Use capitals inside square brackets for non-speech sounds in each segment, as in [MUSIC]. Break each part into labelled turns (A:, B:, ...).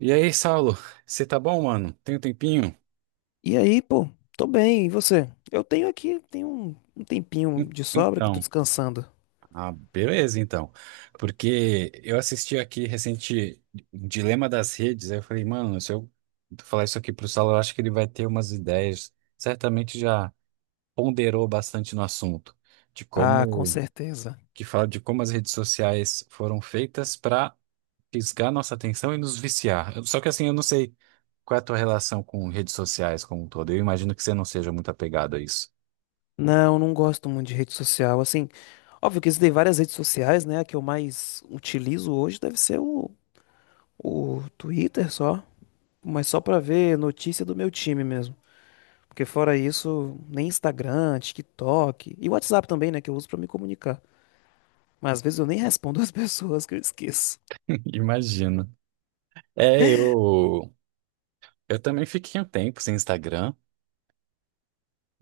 A: E aí, Saulo, você tá bom, mano? Tem um tempinho?
B: E aí, pô, tô bem, e você? Eu tenho aqui, tenho um tempinho
A: Hum,
B: de sobra que eu tô
A: Então,
B: descansando.
A: beleza, então. Porque eu assisti aqui recente um Dilema das Redes, aí eu falei, mano, se eu falar isso aqui pro Saulo, eu acho que ele vai ter umas ideias. Certamente já ponderou bastante no assunto, de
B: Ah, com
A: como,
B: certeza.
A: que fala de como as redes sociais foram feitas para fisgar nossa atenção e nos viciar. Só que assim, eu não sei qual é a tua relação com redes sociais como um todo. Eu imagino que você não seja muito apegado a isso.
B: Não, não gosto muito de rede social. Assim, óbvio que existem várias redes sociais, né? A que eu mais utilizo hoje deve ser o Twitter só, mas só pra ver notícia do meu time mesmo. Porque fora isso, nem Instagram, TikTok e WhatsApp também, né? Que eu uso pra me comunicar. Mas às vezes eu nem respondo [LAUGHS] as pessoas que eu esqueço.
A: Imagina. É, eu, eu também fiquei um tempo sem Instagram,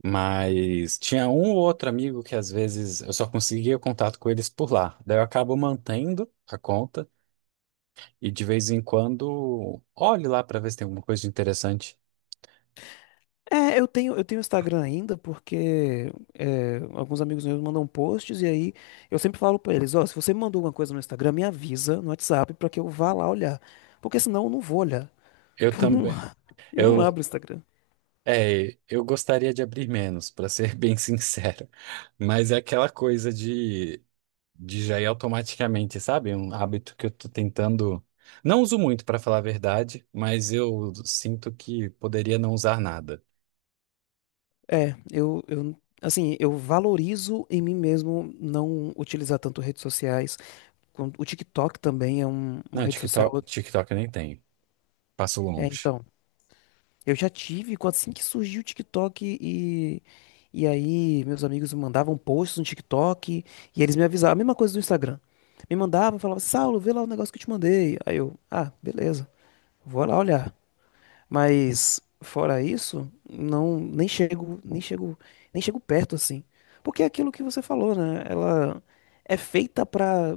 A: mas tinha um ou outro amigo que às vezes eu só conseguia contato com eles por lá. Daí eu acabo mantendo a conta e de vez em quando olho lá para ver se tem alguma coisa de interessante.
B: É, eu tenho Instagram ainda porque é, alguns amigos meus mandam posts e aí eu sempre falo pra eles, ó, se você me mandou alguma coisa no Instagram, me avisa no WhatsApp pra que eu vá lá olhar, porque senão eu não vou olhar, [LAUGHS]
A: Eu
B: porque eu não,
A: também,
B: [LAUGHS] eu não
A: eu,
B: abro o Instagram.
A: eu gostaria de abrir menos, para ser [LAUGHS] bem sincero, mas é aquela coisa de já ir automaticamente, sabe? É um hábito que eu tô tentando. Não uso muito, pra falar a verdade, mas eu sinto que poderia não usar nada.
B: É, eu, eu, assim, eu valorizo em mim mesmo não utilizar tanto redes sociais, o TikTok também é uma
A: Não,
B: rede social,
A: TikTok eu nem tenho. Passo
B: é,
A: longe.
B: então... Eu já tive, assim que surgiu o TikTok e. E aí, meus amigos me mandavam posts no TikTok e eles me avisavam, a mesma coisa do Instagram. Me mandavam, falavam, assim, Saulo, vê lá o negócio que eu te mandei. Aí eu, ah, beleza, vou lá olhar. Mas fora isso, não, nem chego perto assim. Porque é aquilo que você falou, né? Ela é feita pra,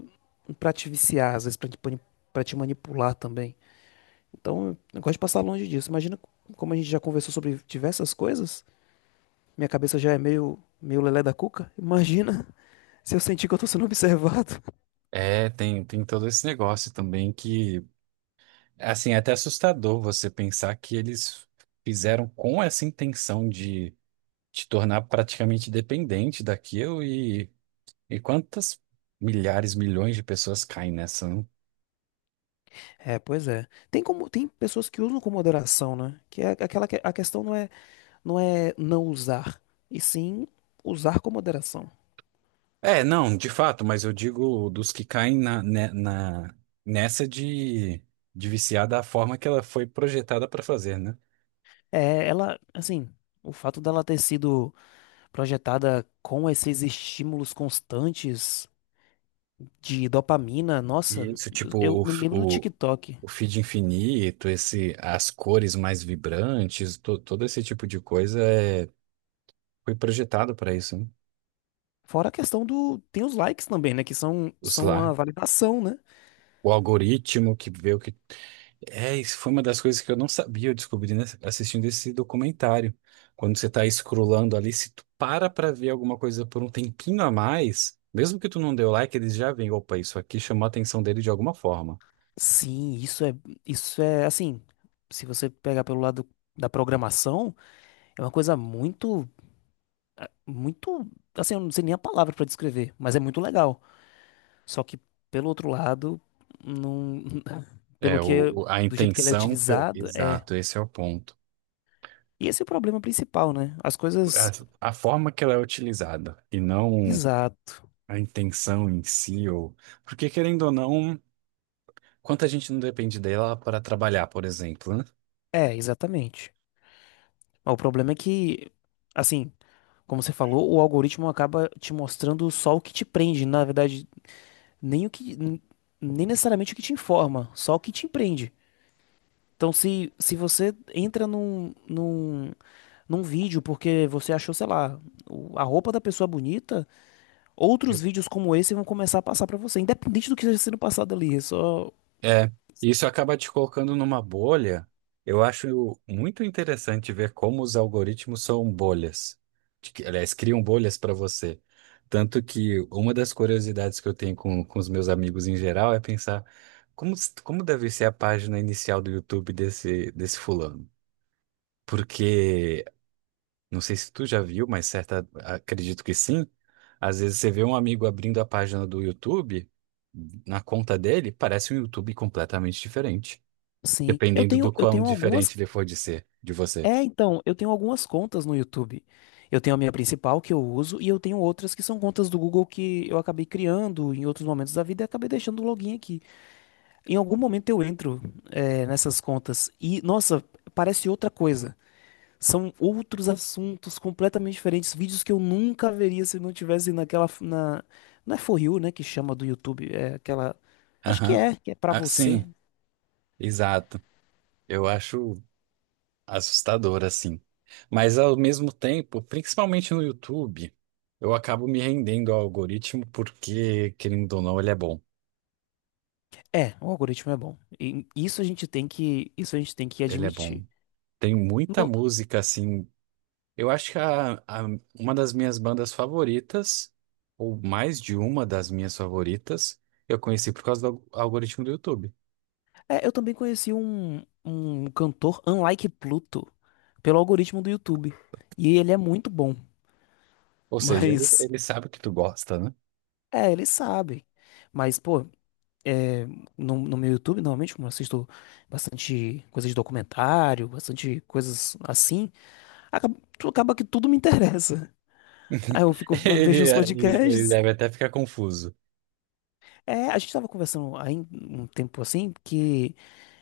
B: pra te viciar, às vezes pra te, pra te manipular também. Então, eu gosto de passar longe disso. Imagina como a gente já conversou sobre diversas coisas. Minha cabeça já é meio, meio lelé da cuca. Imagina [LAUGHS] se eu sentir que eu tô sendo observado. [LAUGHS]
A: É, tem todo esse negócio também que, assim, é até assustador você pensar que eles fizeram com essa intenção de te tornar praticamente dependente daquilo e quantas milhares, milhões de pessoas caem nessa, né?
B: É, pois é. Tem como, tem pessoas que usam com moderação, né? Que é aquela que a questão não é não usar, e sim usar com moderação.
A: É, não, de fato, mas eu digo dos que caem nessa de viciar da forma que ela foi projetada para fazer, né?
B: É, ela, assim, o fato dela ter sido projetada com esses estímulos constantes de dopamina,
A: E
B: nossa,
A: isso,
B: eu
A: tipo,
B: eu me lembro do TikTok.
A: o feed infinito, esse, as cores mais vibrantes, todo esse tipo de coisa foi projetado para isso, né?
B: Fora a questão do. Tem os likes também, né? Que são,
A: Os
B: são a
A: lá,
B: validação, né?
A: o algoritmo que vê o que é, isso foi uma das coisas que eu não sabia, eu descobri, né, assistindo esse documentário. Quando você tá scrollando ali, se tu para pra ver alguma coisa por um tempinho a mais, mesmo que tu não deu like, eles já veem, opa, isso aqui chamou a atenção dele de alguma forma.
B: Sim, isso é. Isso é assim. Se você pegar pelo lado da programação, é uma coisa muito. Muito. Assim, eu não sei nem a palavra pra descrever, mas é muito legal. Só que, pelo outro lado, não. [LAUGHS]
A: É,
B: Pelo que.
A: a
B: Do jeito que ele é
A: intenção,
B: utilizado, é.
A: exato, esse é o ponto.
B: E esse é o problema principal, né? As coisas.
A: A forma que ela é utilizada e não
B: Exato.
A: a intenção em si, ou... Porque querendo ou não, quanta gente não depende dela para trabalhar, por exemplo, né?
B: É, exatamente. Mas o problema é que. Assim, como você falou, o algoritmo acaba te mostrando só o que te prende, na verdade, nem o que, n- nem necessariamente o que te informa, só o que te prende. Então, se você entra num vídeo porque você achou, sei lá, a roupa da pessoa bonita, outros vídeos como esse vão começar a passar pra você, independente do que esteja sendo passado ali. É só.
A: É, isso acaba te colocando numa bolha. Eu acho muito interessante ver como os algoritmos são bolhas. Aliás, criam bolhas para você. Tanto que uma das curiosidades que eu tenho com os meus amigos em geral é pensar como deve ser a página inicial do YouTube desse fulano. Porque, não sei se tu já viu, mas certa, acredito que sim. Às vezes você vê um amigo abrindo a página do YouTube, na conta dele, parece um YouTube completamente diferente.
B: Sim.
A: Dependendo do
B: Eu
A: quão
B: tenho algumas
A: diferente ele for de ser, de você.
B: É, então, eu tenho algumas contas no YouTube. Eu tenho a minha principal que eu uso e eu tenho outras que são contas do Google que eu acabei criando em outros momentos da vida e acabei deixando o login aqui. Em algum momento eu entro, é, nessas contas e, nossa, parece outra coisa. São outros assuntos completamente diferentes, vídeos que eu nunca veria se não tivesse naquela, na, não é For You, né, que chama do YouTube, é aquela, acho
A: Aham.
B: que é pra
A: Ah,
B: você.
A: sim, exato. Eu acho assustador, assim. Mas ao mesmo tempo, principalmente no YouTube, eu acabo me rendendo ao algoritmo porque, querendo ou não, ele é bom.
B: É, o algoritmo é bom. E isso a gente tem que, isso a gente tem que
A: Ele é bom.
B: admitir.
A: Tem muita música, assim. Eu acho que uma das minhas bandas favoritas, ou mais de uma das minhas favoritas, eu conheci por causa do algoritmo do YouTube.
B: É, eu também conheci um cantor, Unlike Pluto, pelo algoritmo do YouTube. E ele é muito bom.
A: Ou
B: [LAUGHS]
A: seja,
B: Mas,
A: ele sabe que tu gosta, né?
B: é, ele sabe. Mas, pô, é, no meu YouTube, normalmente, como eu assisto bastante coisas de documentário, bastante coisas assim, acaba, acaba que tudo me interessa. [LAUGHS] Aí eu
A: [LAUGHS]
B: fico, eu vejo uns
A: Ele
B: podcasts.
A: deve até ficar confuso. [LAUGHS]
B: É, a gente tava conversando aí um tempo assim que.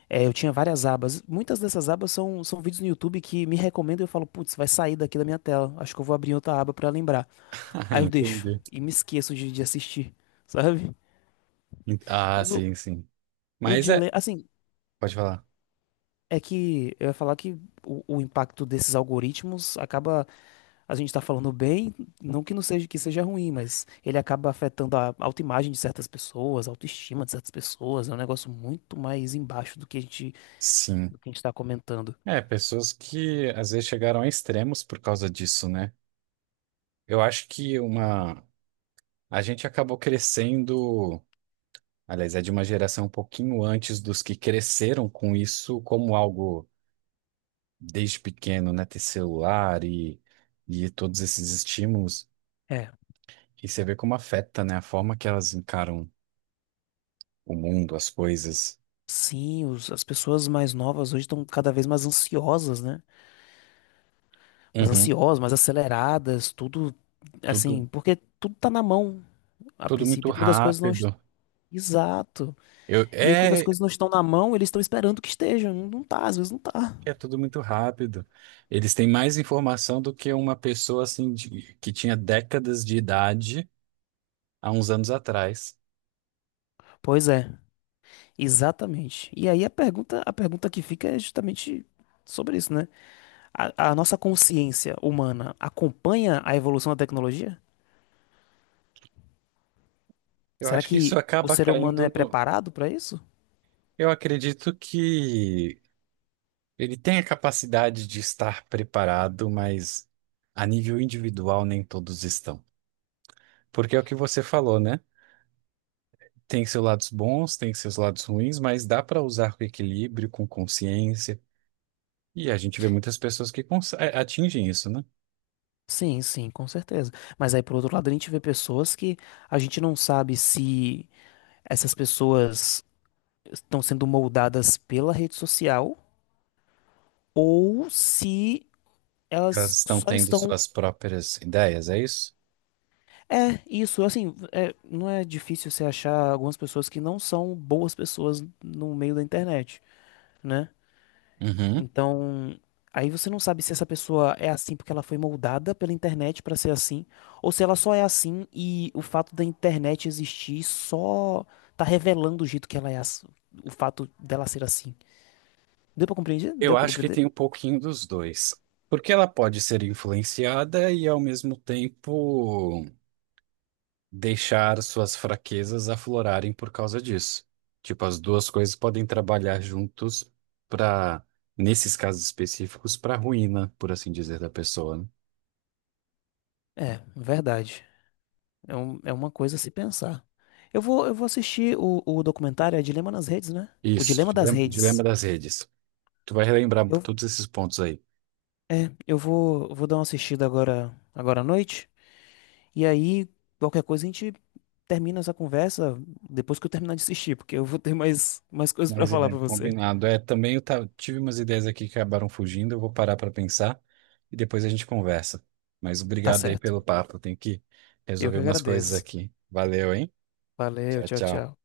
B: É, eu tinha várias abas. Muitas dessas abas são vídeos no YouTube que me recomendam e eu falo, putz, vai sair daqui da minha tela. Acho que eu vou abrir outra aba pra lembrar.
A: Ah,
B: Aí eu deixo
A: entendi.
B: e me esqueço de assistir, sabe?
A: Ah,
B: Mas o,
A: sim, sim.
B: o
A: Mas é.
B: dilema, assim,
A: Pode falar.
B: é que eu ia falar que o impacto desses algoritmos acaba. A gente tá falando bem, não que não seja que seja ruim, mas ele acaba afetando a autoimagem de certas pessoas, a autoestima de certas pessoas. É um negócio muito mais embaixo do que
A: Sim.
B: do que a gente tá comentando.
A: É, pessoas que às vezes chegaram a extremos por causa disso, né? Eu acho que uma. A gente acabou crescendo. Aliás, é de uma geração um pouquinho antes dos que cresceram com isso como algo desde pequeno, né? Ter celular e todos esses estímulos.
B: É,
A: E você vê como afeta, né? A forma que elas encaram o mundo, as coisas.
B: sim, as pessoas mais novas hoje estão cada vez mais ansiosas, né? Mais
A: Uhum.
B: ansiosas, mais aceleradas, tudo
A: Tudo,
B: assim, porque tudo tá na mão a
A: tudo muito
B: princípio. Quando as coisas não. Est-.
A: rápido.
B: Exato.
A: Eu,
B: E aí, quando as
A: é,
B: coisas não estão na mão, eles estão esperando que estejam. Não tá, às vezes não tá.
A: é tudo muito rápido. Eles têm mais informação do que uma pessoa que tinha décadas de idade há uns anos atrás.
B: Pois é. Exatamente. E aí a pergunta que fica é justamente sobre isso, né? A nossa consciência humana acompanha a evolução da tecnologia?
A: Eu
B: Será
A: acho que
B: que
A: isso
B: o
A: acaba
B: ser humano
A: caindo
B: é
A: no.
B: preparado para isso?
A: Eu acredito que ele tem a capacidade de estar preparado, mas a nível individual nem todos estão. Porque é o que você falou, né? Tem seus lados bons, tem seus lados ruins, mas dá para usar com equilíbrio, com consciência. E a gente vê muitas pessoas que atingem isso, né?
B: Sim, sim, com certeza. Mas aí, por outro lado, a gente vê pessoas que a gente não sabe se essas pessoas estão sendo moldadas pela rede social ou se
A: Elas
B: elas
A: estão
B: só
A: tendo
B: estão.
A: suas próprias ideias, é isso?
B: É, isso, assim, é, não é difícil você achar algumas pessoas que não são boas pessoas no meio da internet, né?
A: Uhum.
B: Então, aí você não sabe se essa pessoa é assim porque ela foi moldada pela internet pra ser assim, ou se ela só é assim e o fato da internet existir só tá revelando o jeito que ela é, o fato dela ser assim. Deu pra compreender?
A: Eu
B: Deu pra
A: acho que
B: compreender?
A: tem um pouquinho dos dois. Porque ela pode ser influenciada e, ao mesmo tempo, deixar suas fraquezas aflorarem por causa disso. Tipo, as duas coisas podem trabalhar juntos para, nesses casos específicos, para ruína, por assim dizer, da pessoa, né?
B: É, verdade. É uma coisa a se pensar. Eu vou assistir o documentário, é Dilema nas Redes, né? O
A: Isso,
B: Dilema das
A: dilema
B: Redes.
A: das redes. Tu vai relembrar
B: Eu,
A: todos esses pontos aí.
B: eu vou, vou dar uma assistida agora, agora à noite. E aí, qualquer coisa, a gente termina essa conversa depois que eu terminar de assistir, porque eu vou ter mais, mais coisas pra
A: Mas é,
B: falar pra você.
A: combinado. É, também tive umas ideias aqui que acabaram fugindo, eu vou parar para pensar e depois a gente conversa. Mas
B: Tá
A: obrigado aí
B: certo.
A: pelo papo, eu tenho que
B: Eu
A: resolver
B: que
A: umas coisas
B: agradeço.
A: aqui. Valeu, hein?
B: Valeu,
A: Tchau,
B: tchau,
A: tchau.
B: tchau.